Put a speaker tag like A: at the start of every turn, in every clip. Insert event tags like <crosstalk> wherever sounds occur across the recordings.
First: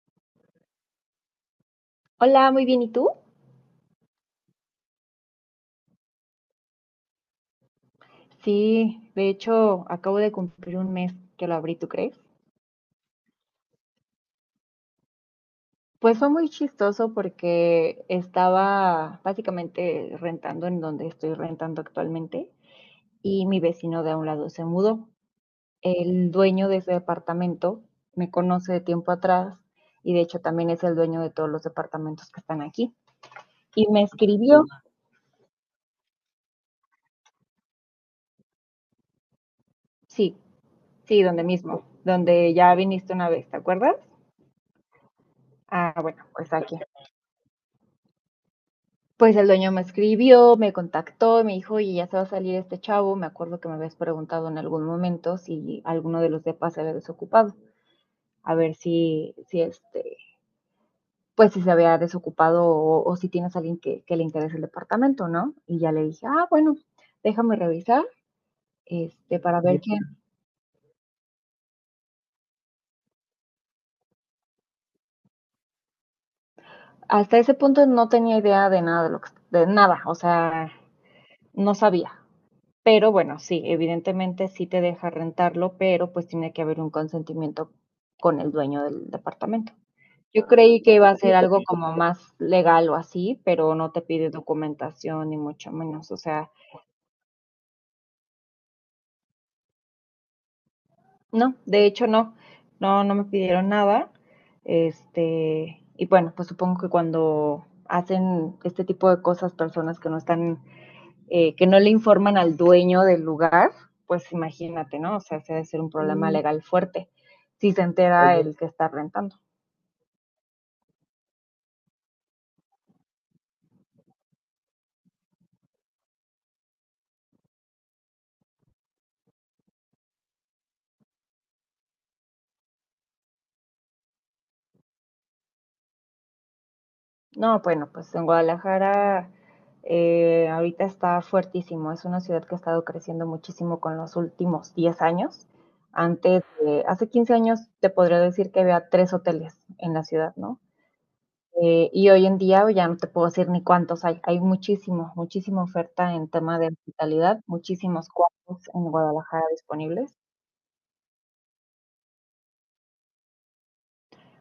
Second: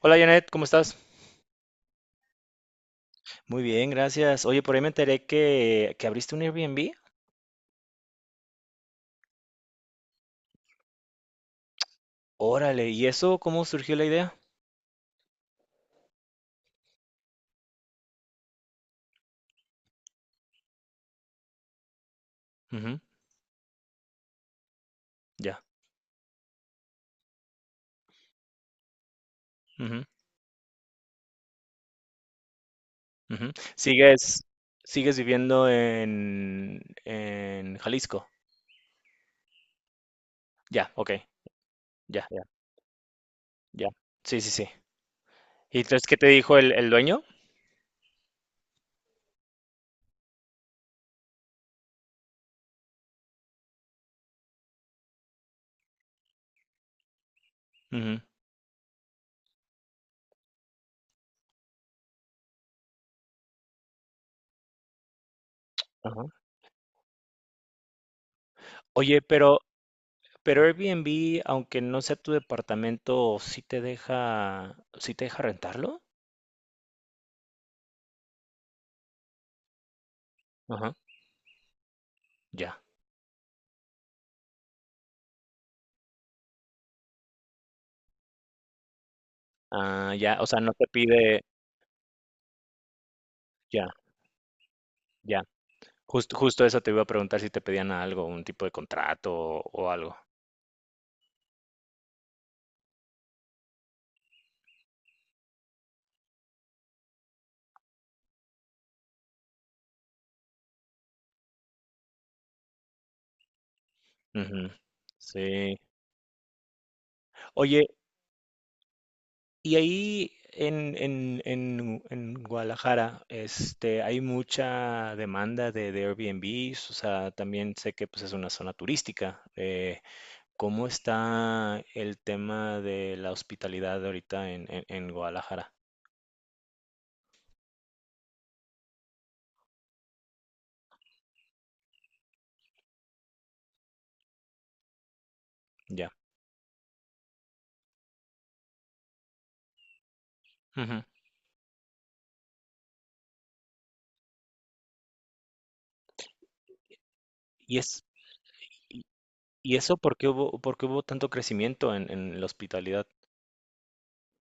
A: Hola Janet, ¿cómo estás?
B: Hola, muy bien, ¿y tú?
A: Muy bien, gracias. Oye, por ahí me enteré que abriste un Airbnb.
B: Sí, de hecho, acabo de cumplir un mes que lo abrí, ¿tú crees?
A: Órale, ¿y eso cómo surgió la idea?
B: Pues fue muy chistoso porque estaba básicamente rentando en donde estoy rentando actualmente
A: Ujú,
B: y mi vecino de a un lado se mudó.
A: ya.
B: El dueño de ese departamento me conoce de tiempo atrás
A: Ujú,
B: y de hecho también es el dueño de todos los departamentos que están aquí.
A: ujú.
B: Y me
A: ¿Sigues,
B: escribió,
A: sigues viviendo en Jalisco?
B: sí,
A: Ya, ok,
B: sí, donde mismo,
A: ya, ya,
B: donde ya viniste una vez, ¿te
A: ya.
B: acuerdas?
A: Sí, sí, sí. ¿Y
B: Ah,
A: entonces qué
B: bueno,
A: te
B: pues
A: dijo el,
B: aquí.
A: el dueño?
B: Pues el dueño me escribió, me contactó, me dijo: "Oye, ya se va a salir este chavo, me acuerdo que me habías preguntado en algún momento si alguno de los depas se había desocupado,
A: Ujú,
B: a ver si, este, pues, si se había desocupado o si tienes a alguien que le interese el departamento", ¿no? Y ya le dije:
A: ajá.
B: "Ah, bueno, déjame revisar,
A: Oye,
B: este,
A: pero,
B: para ver quién".
A: pero Airbnb, aunque no sea tu departamento, ¿sí te deja, sí te deja rentarlo?
B: Hasta ese punto no tenía idea de nada de lo que de nada, o sea,
A: Ajá,
B: no sabía.
A: ya.
B: Pero bueno, sí, evidentemente sí te deja rentarlo, pero pues tiene que haber un consentimiento con el dueño del departamento.
A: Ah, ya, o
B: Yo
A: sea, no
B: creí
A: te
B: que iba a ser
A: pide,
B: algo como más legal o así, pero
A: ya,
B: no te pide documentación ni
A: ya.
B: mucho menos. O
A: Justo,
B: sea,
A: justo eso te iba a preguntar si te pedían algo, un tipo de contrato o algo.
B: no, de hecho no, no, no me pidieron nada. Este, y bueno, pues supongo que cuando hacen este tipo de cosas personas que no están que no le informan al dueño del lugar, pues
A: Ujú.
B: imagínate, ¿no? O sea, ese debe
A: Sí.
B: ser un problema legal fuerte si se
A: Oye,
B: entera el que está rentando.
A: y ahí en Guadalajara, este, hay mucha demanda de Airbnbs, o sea, también sé que pues, es una zona turística. ¿Cómo está el tema de la hospitalidad ahorita en Guadalajara?
B: No, bueno, pues en Guadalajara ahorita está fuertísimo. Es una ciudad que ha estado creciendo muchísimo con los últimos 10 años.
A: Ya.
B: Antes, hace 15 años te podría decir que había tres hoteles en la ciudad, ¿no?
A: Ujú.
B: Y hoy en día ya no te puedo decir ni cuántos hay, hay muchísimo, muchísima oferta en tema de hospitalidad,
A: ¿Y es,
B: muchísimos cuartos en
A: y,
B: Guadalajara
A: y eso
B: disponibles.
A: por qué hubo tanto crecimiento en la hospitalidad?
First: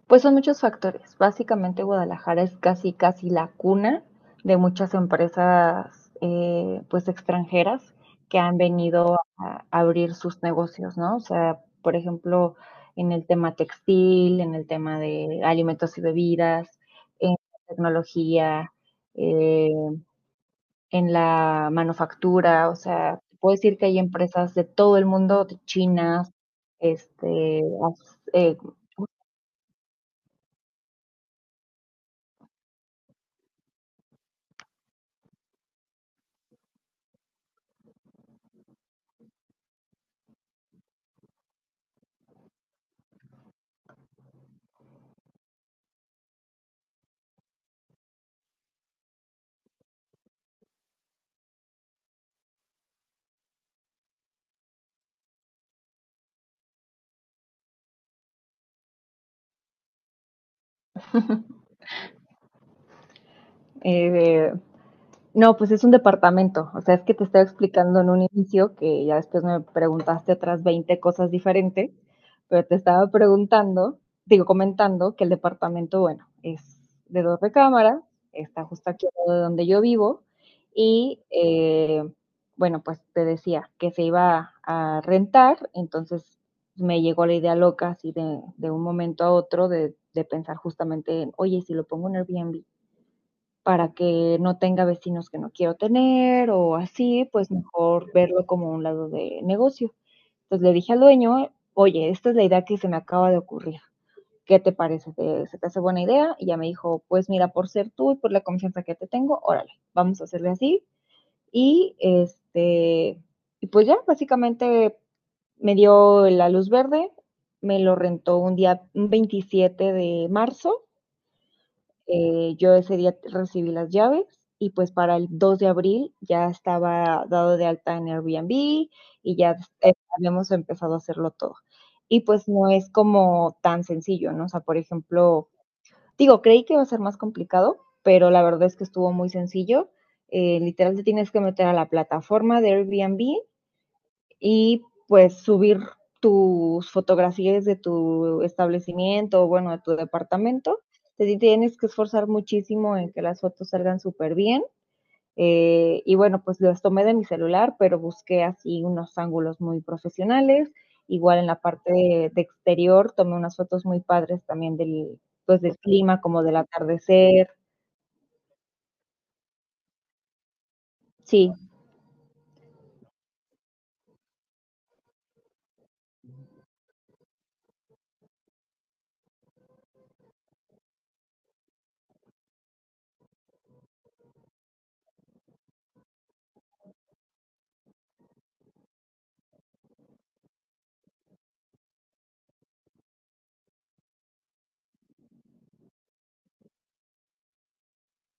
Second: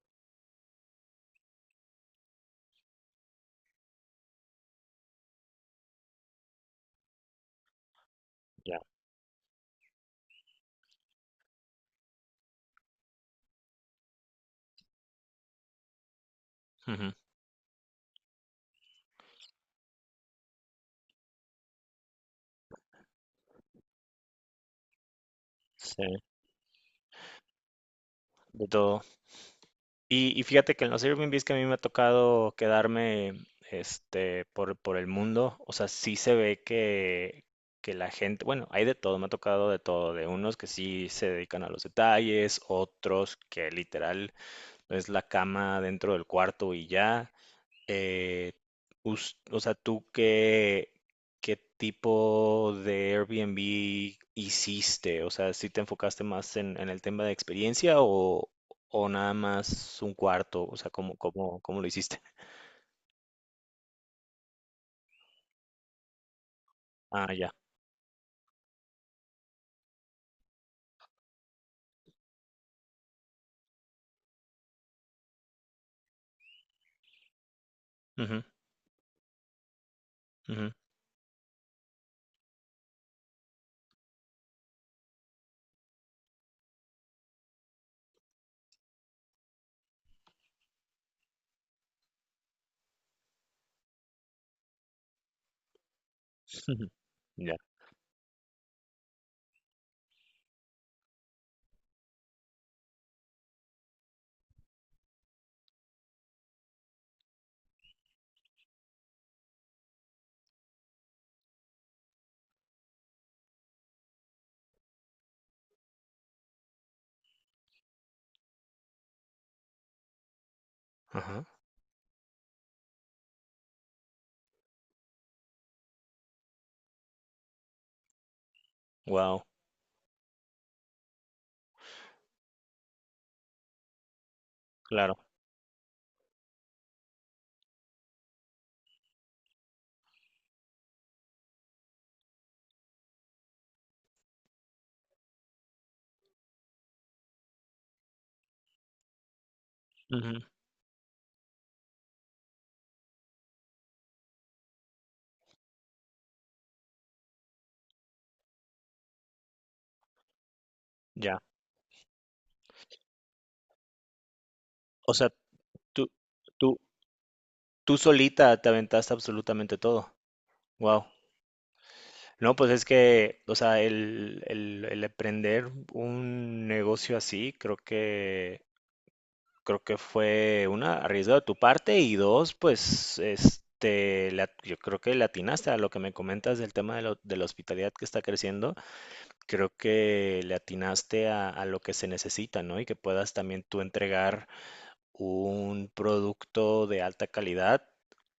B: Pues son muchos factores. Básicamente Guadalajara es casi, casi la cuna de muchas empresas, pues extranjeras que han
A: Ya.
B: venido a abrir sus negocios, ¿no? O sea, por ejemplo, en el tema textil, en el tema de alimentos y bebidas,
A: Ujú.
B: en tecnología, eh en la manufactura, o sea, puedo decir que hay empresas de todo el mundo, de
A: Sí.
B: chinas, este, as- eh,
A: De todo. Y fíjate que en los Airbnbs que a mí me ha tocado quedarme este, por el mundo, o sea, sí se ve que la gente, bueno, hay de todo, me ha tocado de todo, de unos que sí se dedican a los detalles, otros que literal es la cama dentro del cuarto y ya, eh, o sea, ¿tú qué, qué tipo de Airbnb hiciste? O sea, ¿si te enfocaste más en el tema de experiencia o nada más un cuarto? O sea, ¿cómo, cómo, cómo lo hiciste? <laughs>
B: eh, No, pues es un departamento. O sea, es que te
A: Ah,
B: estaba
A: ya.
B: explicando en un inicio que ya después me preguntaste otras 20 cosas diferentes, pero te estaba preguntando, digo, comentando que el departamento, bueno, es de dos recámaras,
A: Ujú,
B: está justo aquí al lado de donde yo vivo
A: ujú,
B: y, bueno, pues te decía que se iba a rentar, entonces me llegó la idea loca así de un momento a otro de pensar justamente en, oye, si lo pongo en Airbnb, para que no tenga vecinos que no quiero tener
A: <laughs>
B: o
A: ujú.
B: así, pues
A: Ya.
B: mejor verlo como un lado de negocio. Entonces le dije al dueño, oye, esta es la idea que se me acaba de ocurrir. ¿Qué te parece? ¿Te- ¿Se te hace buena idea? Y ya me dijo, pues mira, por ser tú y por la confianza que te tengo, órale, vamos a hacerle así. Y este, y pues ya, básicamente me dio la luz verde, me lo rentó un día, un 27 de marzo,
A: Ajá.
B: yo ese día recibí las llaves y pues para el 2 de abril ya estaba dado de alta en Airbnb y
A: Wow.
B: ya habíamos empezado a hacerlo todo. Y pues no es como tan sencillo, ¿no? O sea, por
A: Claro.
B: ejemplo, digo, creí que iba a ser más complicado, pero la verdad es que estuvo muy sencillo. Literal te tienes que meter a la plataforma de Airbnb y pues subir tus fotografías de tu establecimiento, o bueno, de tu
A: Ujú,
B: departamento. Te tienes que esforzar muchísimo en que las fotos salgan súper bien. Y bueno, pues las tomé de mi celular, pero busqué así unos ángulos muy profesionales.
A: ya.
B: Igual en la parte de exterior tomé unas fotos muy padres también
A: O
B: del,
A: sea,
B: pues del
A: tú,
B: clima, como del
A: tú,
B: atardecer.
A: tú solita te aventaste absolutamente todo. Wow.
B: Sí,
A: No, pues es que, o sea, el emprender un negocio así, creo que fue una, arriesgo de tu parte y dos, pues, yo creo que le atinaste a lo que me comentas del tema de, de la hospitalidad que está creciendo, creo que le atinaste a lo que se necesita, ¿no? Y que puedas también tú entregar un producto de alta calidad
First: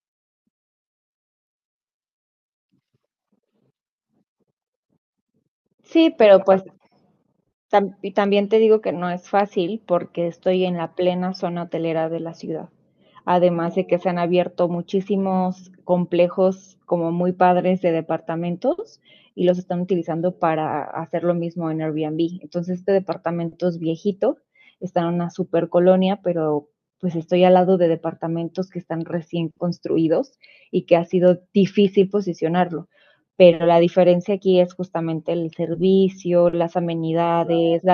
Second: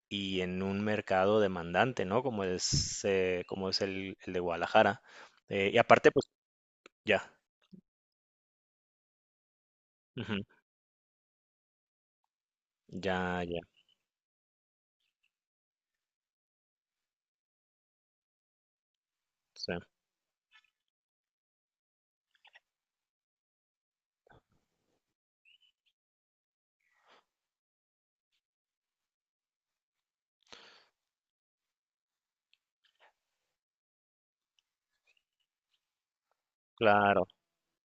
A: y en un mercado demandante, ¿no? Como es el de Guadalajara. Y
B: sí,
A: aparte, pues
B: pero pues
A: ya,
B: y también te digo que no es fácil porque
A: ujú,
B: estoy en la plena zona hotelera de la ciudad.
A: ya, ya,
B: Además de que se han abierto muchísimos complejos como muy padres de departamentos y los
A: sí,
B: están utilizando para hacer lo mismo en Airbnb. Entonces, este departamento es viejito, está en una super colonia, pero pues estoy al lado de departamentos que están recién construidos y que ha sido difícil posicionarlo pero la diferencia aquí es justamente el servicio, las
A: claro.
B: amenidades, la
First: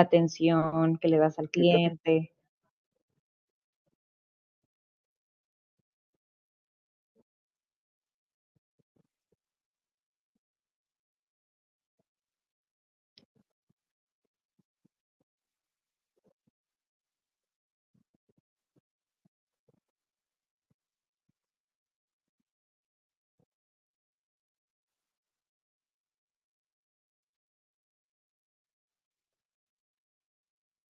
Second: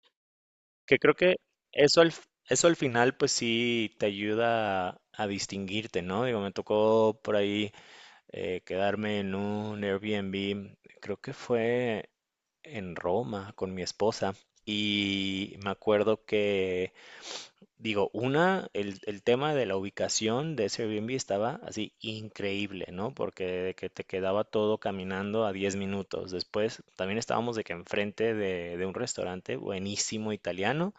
A: Que
B: atención que
A: creo
B: le
A: que
B: das al
A: eso al,
B: cliente.
A: eso al final, pues sí, te ayuda a distinguirte, ¿no? Digo, me tocó por ahí quedarme en un Airbnb, creo que fue en Roma con mi esposa. Y me acuerdo que digo, una, el tema de la ubicación de ese Airbnb estaba así increíble, ¿no? Porque de que te quedaba todo caminando a 10 minutos. Después también estábamos de que enfrente de un restaurante buenísimo italiano,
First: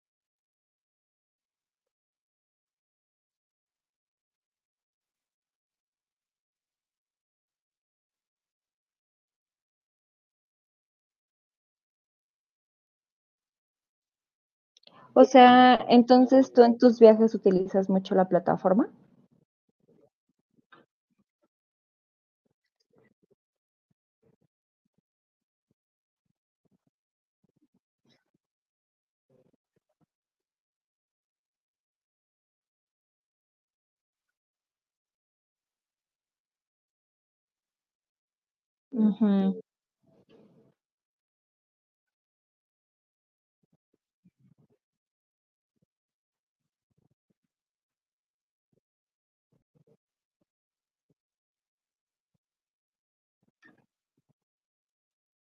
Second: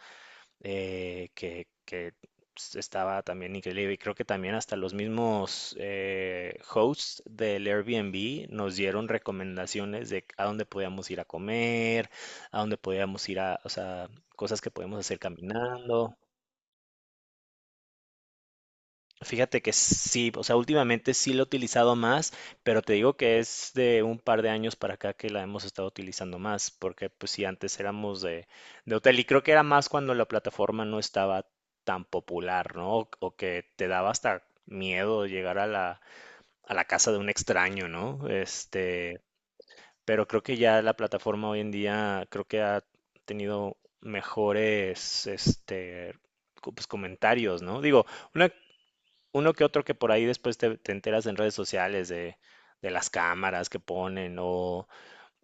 A: que estaba también increíble. Y creo que también hasta los mismos hosts del Airbnb nos dieron recomendaciones de a dónde podíamos ir a comer, a dónde podíamos ir a, o sea, cosas que podíamos hacer
B: O sea,
A: caminando.
B: entonces tú en tus viajes utilizas mucho la plataforma.
A: Fíjate que sí, o sea, últimamente sí lo he utilizado más, pero te digo que es de un par de años para acá que la hemos estado utilizando más, porque pues sí, antes éramos de hotel y creo que era más cuando la plataforma no estaba tan popular, ¿no? O que te daba hasta miedo llegar a a la casa de un extraño, ¿no? Este,
B: Ujú,
A: pero creo que ya la plataforma hoy en día creo que ha tenido mejores, pues, comentarios, ¿no? Digo, una, uno que otro que por ahí después te, te enteras en redes sociales de las cámaras que ponen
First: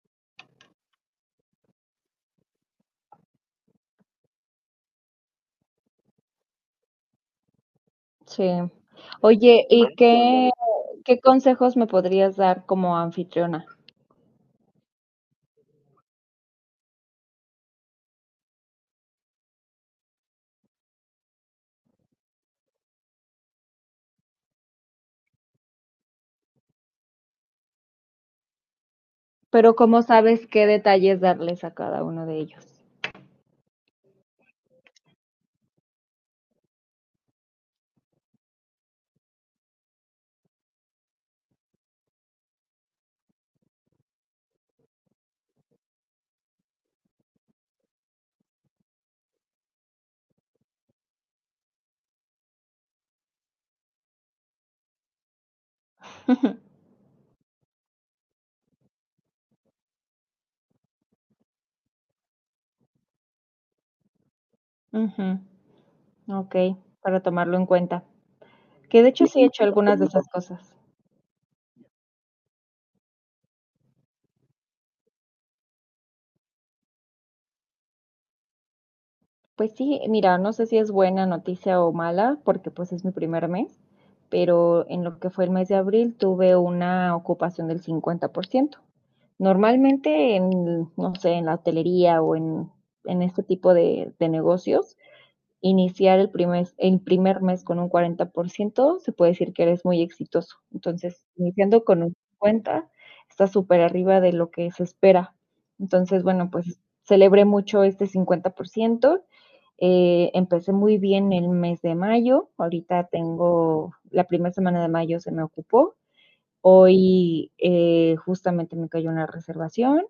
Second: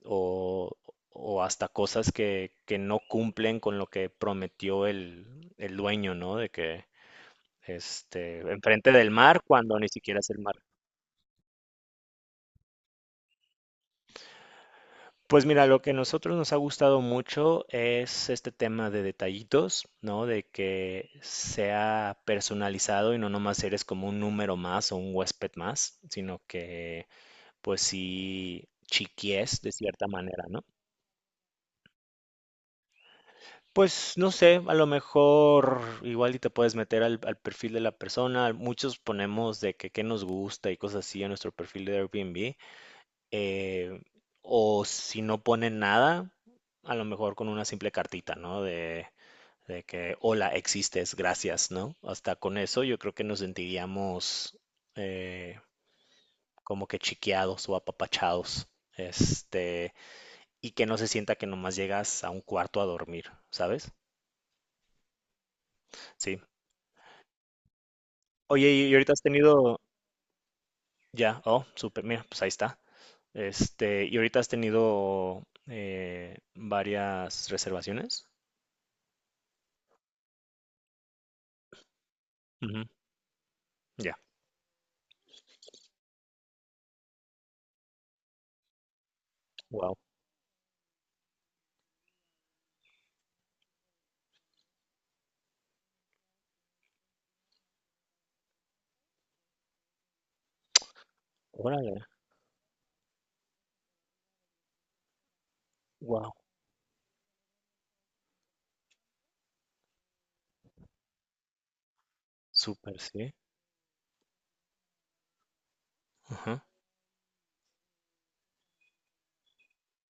A: o, o hasta cosas que no cumplen con lo que prometió el dueño, ¿no? De que este,
B: sí.
A: enfrente del mar
B: Oye,
A: cuando ni
B: ¿y
A: siquiera es el
B: qué,
A: mar.
B: qué consejos me podrías dar como anfitriona?
A: Pues mira, lo que a nosotros nos ha gustado mucho es este tema de detallitos, ¿no? De que sea personalizado y no nomás eres como un número más o un huésped más, sino que pues sí, chiquies de
B: Pero ¿cómo
A: cierta manera,
B: sabes
A: ¿no?
B: qué detalles darles a cada uno de ellos?
A: Pues no sé, a lo mejor igual y te puedes meter al perfil de la persona. Muchos ponemos de que qué nos gusta y cosas así en nuestro perfil de Airbnb. eh, o si no ponen nada, a lo mejor con una simple cartita, ¿no? De que, hola, existes, gracias, ¿no? Hasta con eso yo creo que nos sentiríamos eh, como que chiqueados o apapachados. Este, y que no se sienta que nomás llegas a un cuarto a dormir, ¿sabes?
B: Ujú,
A: Sí.
B: ok, para tomarlo en cuenta.
A: Oye, y
B: Que de
A: ahorita has
B: hecho sí he hecho
A: tenido,
B: algunas de esas cosas.
A: ya, oh, súper, mira, pues ahí está. Este, y ahorita has tenido varias reservaciones.
B: Pues sí, mira, no sé si es buena noticia o mala, porque
A: Ujú,
B: pues es mi primer mes,
A: ya.
B: pero en lo que fue el mes de abril tuve una ocupación del 50%.
A: Wow.
B: Normalmente en, no sé, en la hotelería o en este tipo de negocios, iniciar el primer mes con un 40%, se puede decir que eres muy exitoso. Entonces, iniciando
A: Órale.
B: con un 50, está súper arriba de lo que se espera. Entonces,
A: Wow.
B: bueno, pues celebré mucho este 50%. Empecé muy bien el mes de mayo.
A: Súper,
B: Ahorita
A: sí.
B: tengo la primera semana de mayo se me ocupó.
A: Ajá.
B: Hoy justamente me cayó una reservación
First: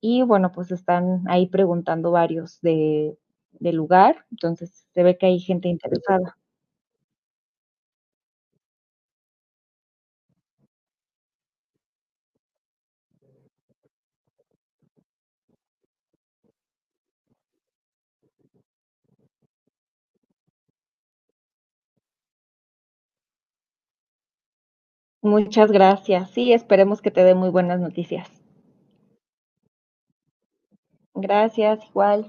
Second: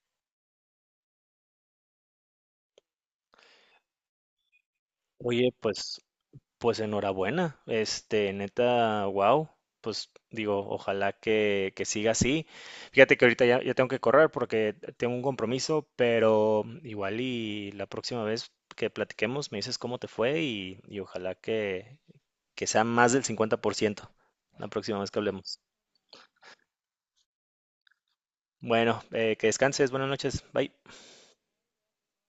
B: y bueno, pues están ahí preguntando varios de lugar, entonces se ve que hay
A: Oye,
B: gente
A: pues
B: interesada.
A: pues enhorabuena, este, neta, wow, pues digo, ojalá que siga así. Fíjate que ahorita ya, ya tengo que correr porque tengo un compromiso, pero igual y la próxima vez que platiquemos me dices cómo te fue y ojalá que sea más del 50% la próxima vez que hablemos.
B: Muchas gracias. Sí, esperemos que te dé muy buenas noticias.
A: Bueno, que descanses, buenas noches, bye.
B: Gracias, igual.